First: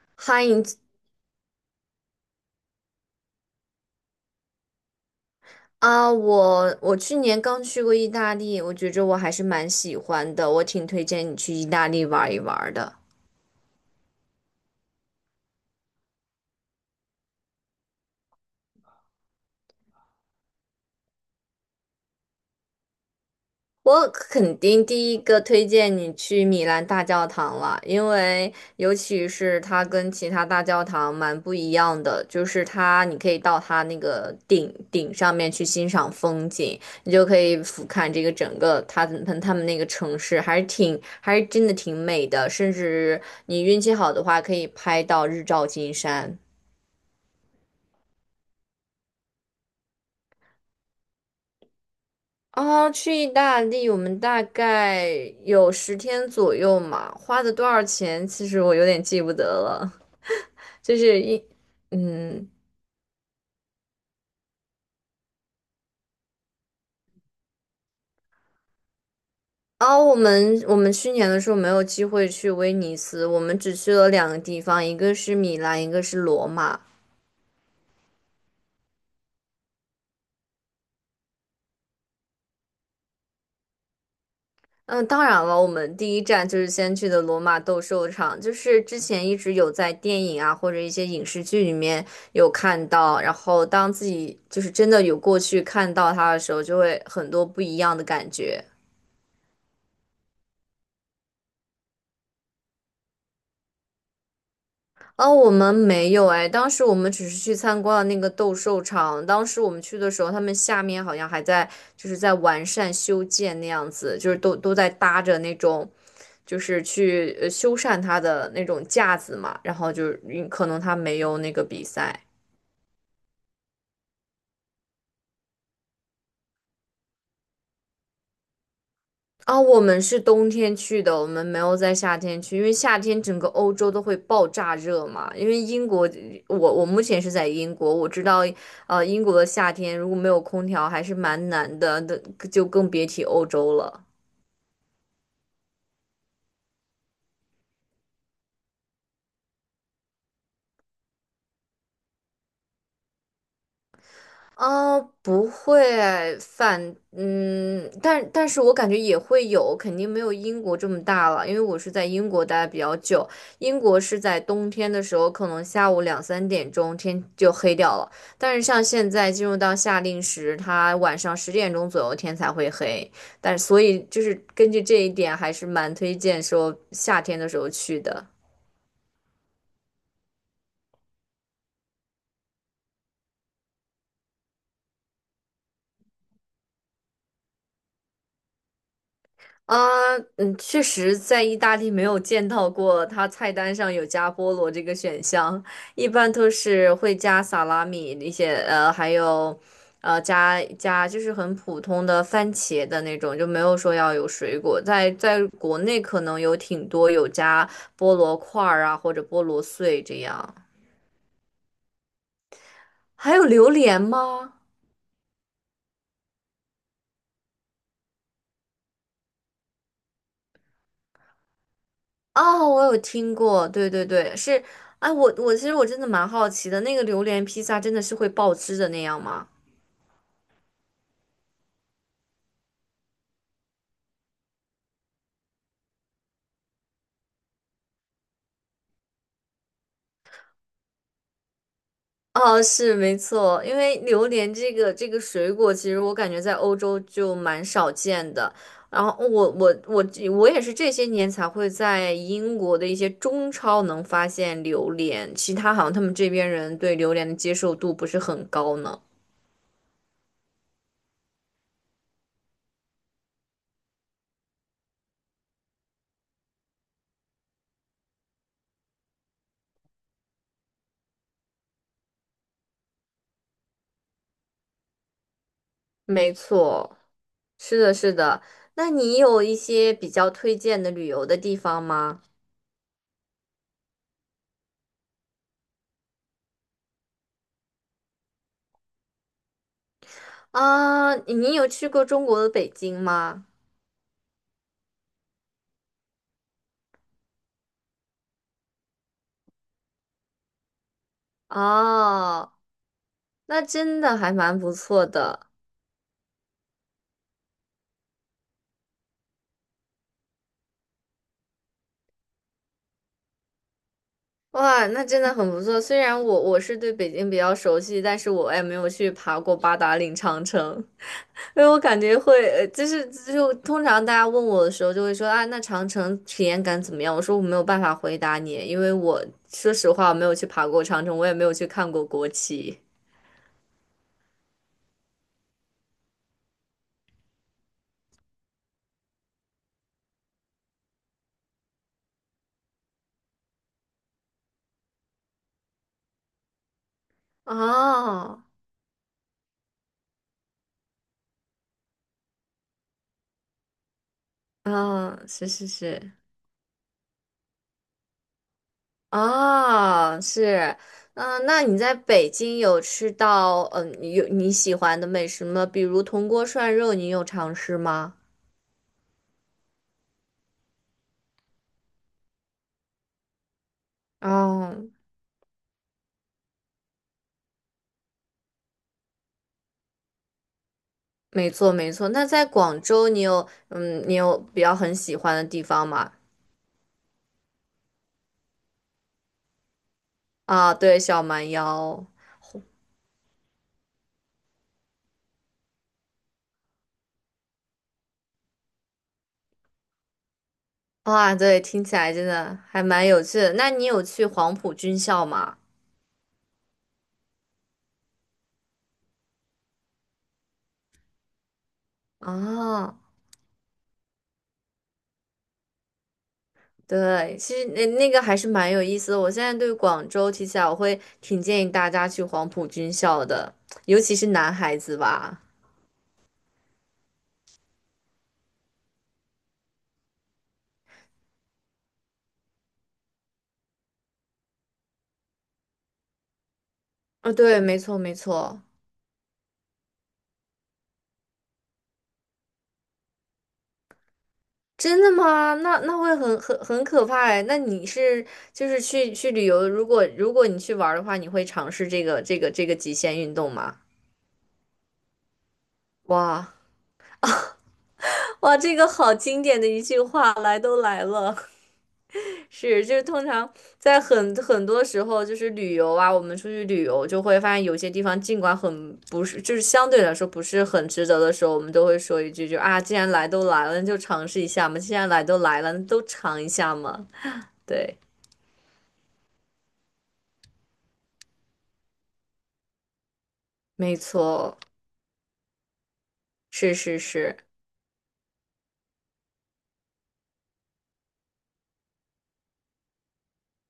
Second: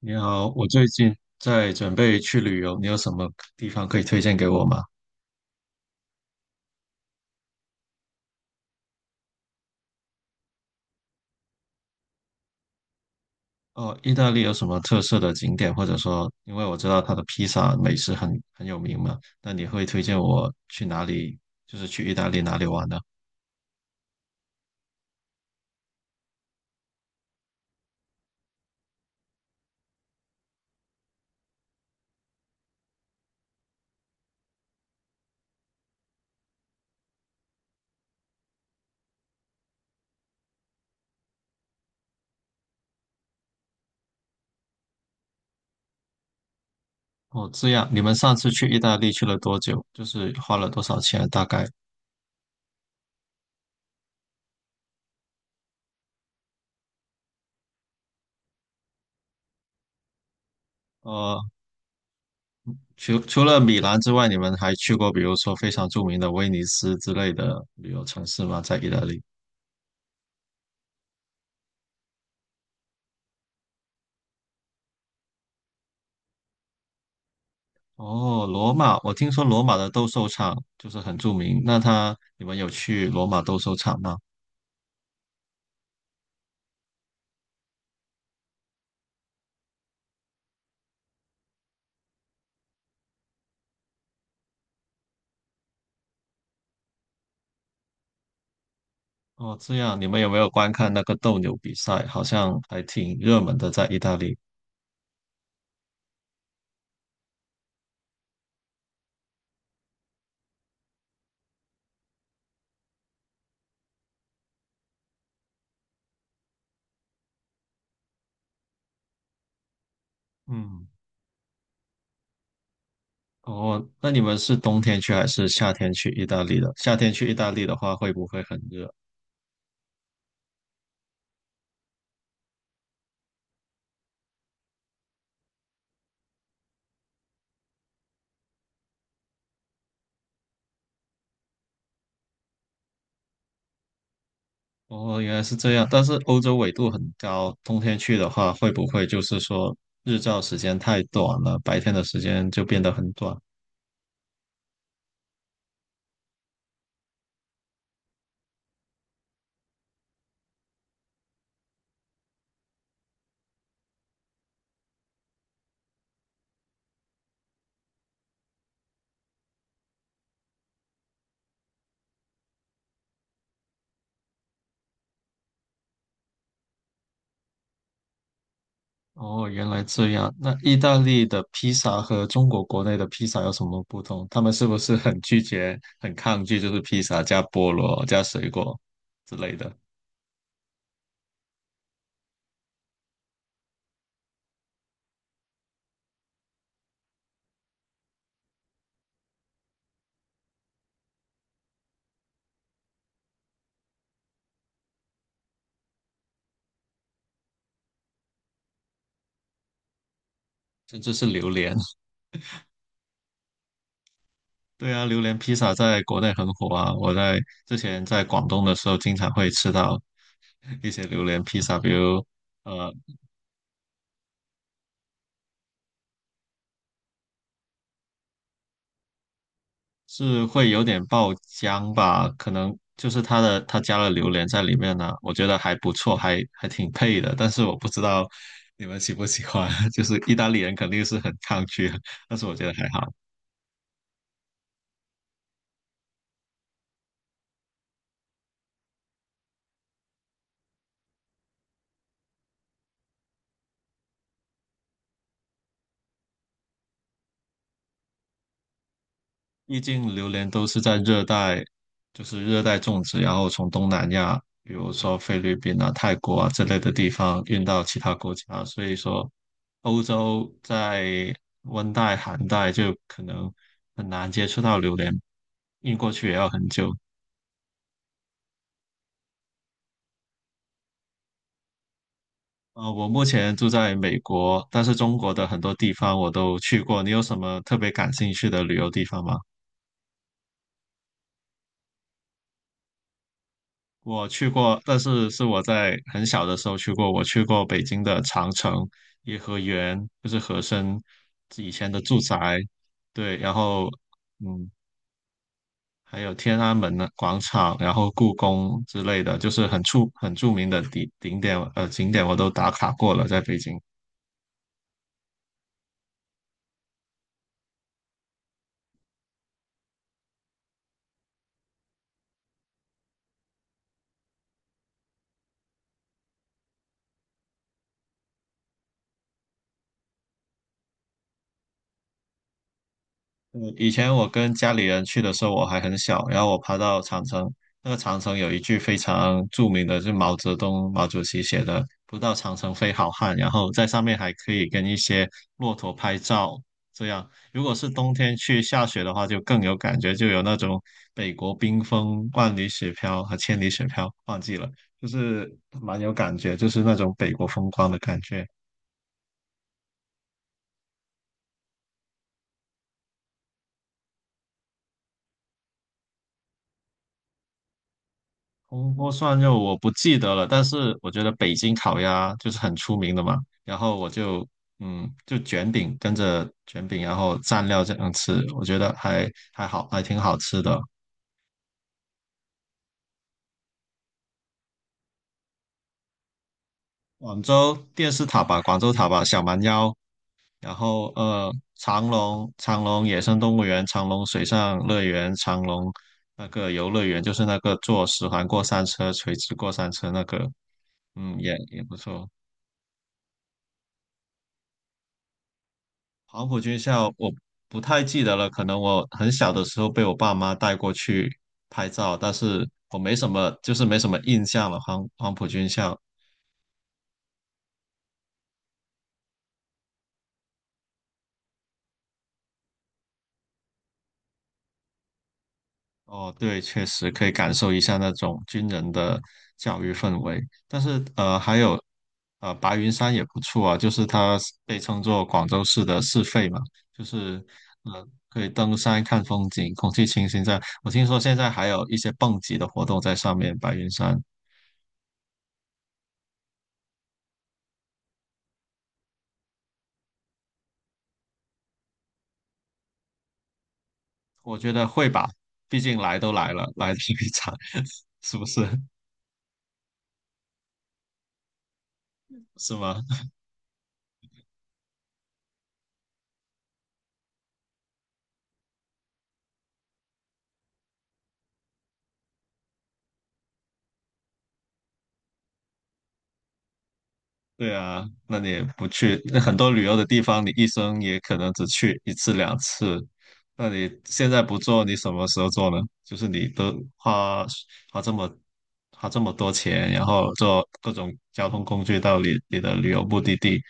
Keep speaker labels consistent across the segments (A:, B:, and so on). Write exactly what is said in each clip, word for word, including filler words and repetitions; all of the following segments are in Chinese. A: 你好，
B: 欢迎
A: 我最近在准备去旅游，你有什么地方可以推荐给我吗？
B: 啊！我我去年刚去过意大利，我觉着我还是蛮喜欢的，我挺推荐你去意大利玩一玩的。
A: 哦，意大利有什么特色的景点，或者说，因为我知道它的披萨美食很很有名嘛，那你会推荐我去哪里？就是去意大利哪里玩呢？
B: 我肯定第一个推荐你去米兰大教堂了，因为尤其是它跟其他大教堂蛮不一样的，就是它你可以到它那个顶顶上面去欣赏风景，你就可以俯瞰这个整个它它他们那个城市，还是挺还是真的挺美的，甚至你运气好的话可以拍到日照金山。
A: 哦，这样，你们上次去意大利去了多久？就是花了多少钱？大概？
B: 啊，去意大利，我们大概有十天左右嘛，花的多少钱，其实我有点记不得了。就是一，
A: 呃，
B: 嗯，
A: 除除了米兰之外，你们还去过比如说非常著名的威尼斯之类的旅游城市吗？在意大利？
B: 哦，我们我们去年的时候没有机会去威尼斯，我们只去了两个地方，一个是米兰，一个是罗马。
A: 哦，罗马，我听说罗马的斗兽场就是很著名。那他，你们有去罗马斗兽场吗？
B: 嗯，当然了，我们第一站就是先去的罗马斗兽场，就是之前一直有在电影啊或者一些影视剧里面有看到，然后当自己就是真的有过去看到它的时候，就会很多不一样的感觉。
A: 哦，这样，你们有没有观看那个斗牛比赛？好像还挺热门的，在意大利。
B: 哦，我们没有哎，当时我们只是去参观了那个斗兽场。当时我们去的时候，他们下面好像还在就是在完善修建那样子，就是都都在搭着那种，就是去呃修缮它的那种架子嘛。然后就是嗯可能
A: 嗯，
B: 他没有那个比赛。
A: 哦，那你们是冬天去还是夏天去意大利的？夏天去意大利的话，会不会很热？
B: 啊，我们是冬天去的，我们没有在夏天去，因为夏天整个欧洲都会爆炸热嘛。因为英国，我我目前是在英国，我知道，呃，英国的夏天如果没有空调还是蛮难的，那就更别提欧洲了。
A: 哦，原来是这样。但是欧洲纬度很高，冬天去的话，会不会就是说日照时间太短了，白天的时间就变得很短？
B: 哦，不会反，嗯，但但是我感觉也会有，肯定没有英国这么大了，因为我是在英国待得比较久，英国是在冬天的时候，可能下午两三点钟天就黑掉了，但是像现在进入到夏令时，它晚上十点钟左右天才会黑，但所以就是根据这一点，还是蛮推荐说夏天的时候去的。
A: 哦，原来这样。那意大利的披萨和中国国内的披萨有什么不同？他们是不是很拒绝、很抗拒，就是披萨加菠萝、加水果之类的，
B: 啊，嗯，确实在意大利没有见到过它菜单上有加菠萝这个选项，一般都是会加萨拉米那些，呃，还有，呃，加加就是很普通的番茄的那种，就没有说要有水果。在在国内可能有挺多有加菠萝块儿啊，或者菠萝碎这样。
A: 甚至是榴莲？
B: 还有榴莲吗？
A: 对啊，榴莲披萨在国内很火啊。我在之前在广东的时候，经常会吃到一些榴莲披萨，比如
B: 哦，我
A: 呃
B: 有听过，对对对，是，哎，我我其实我真的蛮好奇的，那个榴莲披萨真的是会爆汁的那样吗？
A: 是会有点爆浆吧，可能就是它的它加了榴莲在里面呢、我觉得还不错，还还挺配的。但是我不知道你们喜不喜欢，就是意大利人肯定是很抗拒，但是我
B: 哦，
A: 觉得还
B: 是
A: 好，
B: 没错，因为榴莲这个这个水果，其实我感觉在欧洲就蛮少见的。然后我我我我也是这些年才会在英国的一些中超能发现榴莲，其他好像他们这边人对榴莲的接受度不是很高呢。
A: 毕竟榴莲都是在热带，就是热带种植，然后从东南亚，比如说菲律宾啊、泰国啊之类的地方运到其他国家，所以说欧洲在温带、寒带就可能很难接触到榴莲，运过去
B: 没
A: 也要很久。
B: 错。是的，是的。那你有一些比较推荐的旅游的地方吗？
A: 呃，我目前住在美国，但是中国的很多地方我都去过。你有什么特别感兴趣的旅游地方吗？
B: 啊，你有去过中国的北京吗？
A: 我去过，但是是我在很小的时候去过。我去过北京的长城、颐和园，就是和珅以前的住
B: 哦，
A: 宅。对，然
B: 那
A: 后
B: 真的还蛮
A: 嗯，
B: 不错的。
A: 还有天安门的广场，然后故宫之类的，就是很出很著名的景景点，呃，景点我都打卡过了，在北京。
B: 哇，那真的很不错。虽然我我是对北京比较熟悉，但是我也没有去爬过八达岭长城，因为我感觉会，呃就是就通常大家问我的时候就会说啊，那长城体验感怎么样？我说我没有办法回答你，因为我说实话我没有去爬过长城，我也没有去看过国旗。
A: 嗯，以前我跟家里人去的时候，我还很小，然后我爬到长城，那个长城有一句非常著名的，就是毛泽东毛主席写的“不到长城非好汉”，然后在上面还可以跟一些骆驼拍照，这样如果是冬天
B: 哦，
A: 去下雪的话，就更有感觉，就有那种北国冰封、万里雪飘和千里雪飘，忘记了，就
B: 嗯，是
A: 是
B: 是
A: 蛮有
B: 是，
A: 感觉，就是那种北国风光的感觉。
B: 哦，是，嗯，那你在北京有吃到嗯有你喜欢的美食吗？比如铜锅涮肉，你有尝试吗？
A: 铜锅涮肉我不记得了，但是我觉得北京烤鸭就是很出名的嘛，然后我就
B: 哦，
A: 嗯就卷饼跟着卷饼，然后蘸料这样吃，我觉得还还好，还挺好吃的。
B: 没错没错。那在广州，你有嗯你有比较很喜欢的地方吗？
A: 广州电视塔吧，广州塔吧，小蛮腰，
B: 啊，
A: 然
B: 对，
A: 后
B: 小蛮
A: 呃
B: 腰，
A: 长隆长隆野生动物园、长隆水上乐园、长隆那个游乐园，就是那个坐十环过山车、垂直过山车那个，
B: 哇，
A: 嗯也
B: 对，
A: 也
B: 听起
A: 不
B: 来真
A: 错。
B: 的还蛮有趣的。那你有去黄埔军校吗？
A: 黄埔军校我不太记得了，可能我很小的时候被我爸妈带过去拍照，但是
B: 啊。
A: 我没什么，就是没什么印象了。黄黄埔军校，
B: 对，其实那那个还是蛮有意思的。我现在对广州提起来，我会挺建议大家去黄埔军校的，尤其是男孩子吧。
A: 哦，对，确实可以感受一下那种军人的教育氛围。但是呃，还有呃，白云山也不错啊，就是它被称作广州市的市肺嘛，就
B: 啊，
A: 是
B: 对，没错，
A: 呃，
B: 没
A: 可以
B: 错。
A: 登山看风景，空气清新在。我听说现在还有一些蹦极的活动在上面，白云山。
B: 真的吗？那那会很很很可怕哎。那你是就是去去旅游，如果如果你去玩儿的话，你会尝试这个这个这个极限运动吗？
A: 我觉得会吧，毕竟来都来
B: 哇
A: 了，来这一场，是不
B: 哇，
A: 是？
B: 这个好经典的一句话，来都来了。
A: 是
B: 是，就
A: 吗？
B: 是通常在很很多时候，就是旅游啊，我们出去旅游就会发现有些地方尽管很不是，就是相对来说不是很值得的时候，我们都会说一句就啊，既然来都来了，那就尝试一下嘛，既然来都来了，那都尝一下嘛。
A: 对
B: 对，
A: 啊，那你也不去，那很多旅游的地方，你一生也可能只去一次两次。那你
B: 没
A: 现在
B: 错，
A: 不做，你什么时候做呢？就是你都
B: 是是是，
A: 花花这么花这么多钱，然后坐各种交通工具到你你的旅游目的地，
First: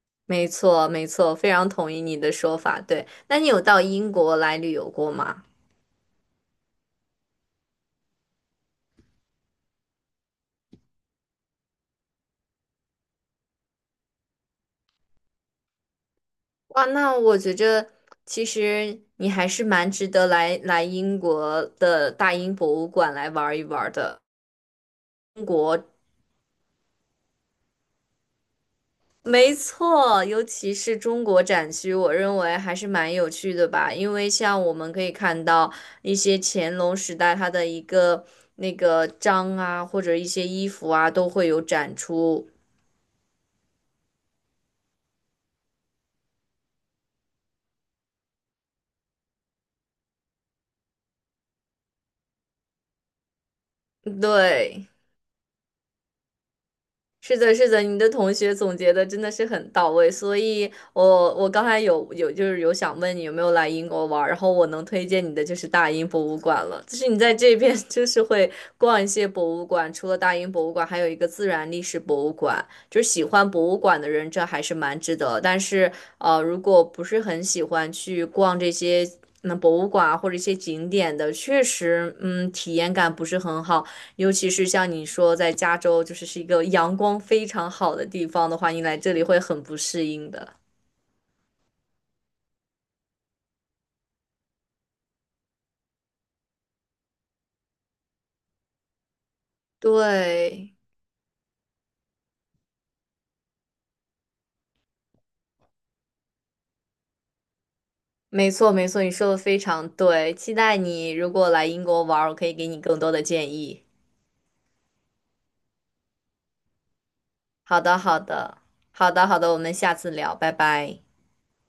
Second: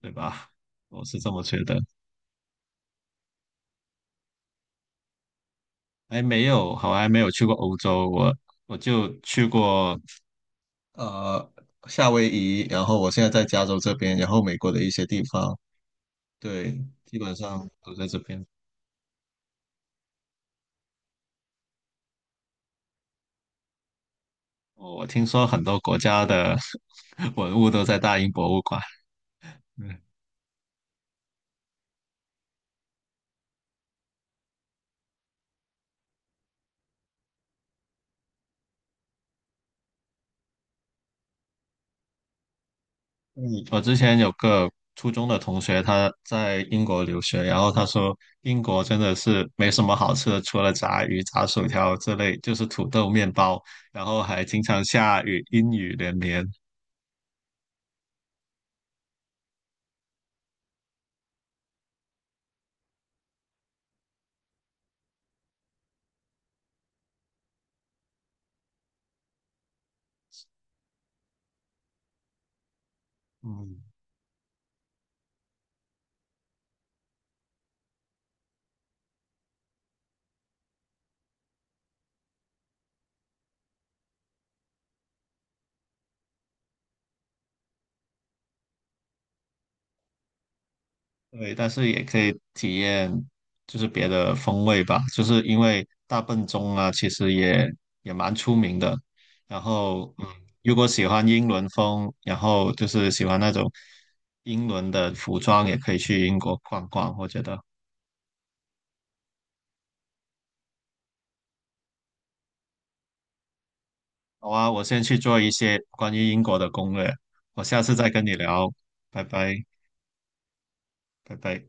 A: 对
B: 没
A: 吧？
B: 错
A: 我
B: 没
A: 是这
B: 错，
A: 么
B: 非
A: 觉
B: 常
A: 得。
B: 同意你的说法。对，那你有到英国来旅游过吗？
A: 还没有，好，还没有去过欧洲，我我就去过呃，夏威夷，然后我现在在加州这边，然后美国的一些地方，对，
B: 哇，那
A: 基本
B: 我觉
A: 上
B: 着
A: 都在这
B: 其
A: 边。
B: 实你还是蛮值得来来英国的大英博物馆来玩一玩的。
A: 哦我听
B: 中
A: 说很
B: 国，
A: 多国家的 文物都在大英博物馆。
B: 没
A: 嗯，
B: 错，尤其是中国展区，我认为还是蛮有趣的吧。因为像我们可以看到一些乾隆时代它的一个那个章啊，或者一些衣服啊，都会有展出。
A: 嗯我之前有个初中的同学，他在英国留学，然后他说英国真的是没什么好吃的，除了炸鱼、炸薯条之类，就是土豆、面包，然后还经常
B: 对。
A: 下雨，阴雨连绵。
B: 是的，是的，你的同学总结的真的是很到位，所以我我刚才有有就是有想问你有没有来英国玩儿然后我能推荐你的就是大英博物馆了，就是你在这边 就是会逛一些博物馆，除了大英博物馆，还有一个自然历史博物馆，就是喜欢博
A: 嗯。
B: 物馆的人这还是蛮值得，但是呃，如果不是很喜欢去逛这些。那博物馆啊或者一些景点的，确实，嗯，体验感不是很好。尤其是像你说在加州，就是是一个阳光非常好的地方的话，你来这里会很不适应的。
A: 对，但是也可以体验就是别的风味吧，就是因为大笨钟啊，其实也也蛮出名的。然后，嗯，如
B: 对，
A: 果喜欢英伦风，然后就是喜欢那种英伦的服装，也可以去英国逛逛。我觉得，
B: 没错没错，你说的非常对。期待你如果来英国玩儿，我可以给你更多的建议。
A: 好啊，我先去做一些关于英国的攻略，我
B: 好
A: 下次
B: 的
A: 再
B: 好
A: 跟你
B: 的
A: 聊，
B: 好
A: 拜
B: 的好的，我
A: 拜，
B: 们下次聊，拜拜。
A: 拜拜。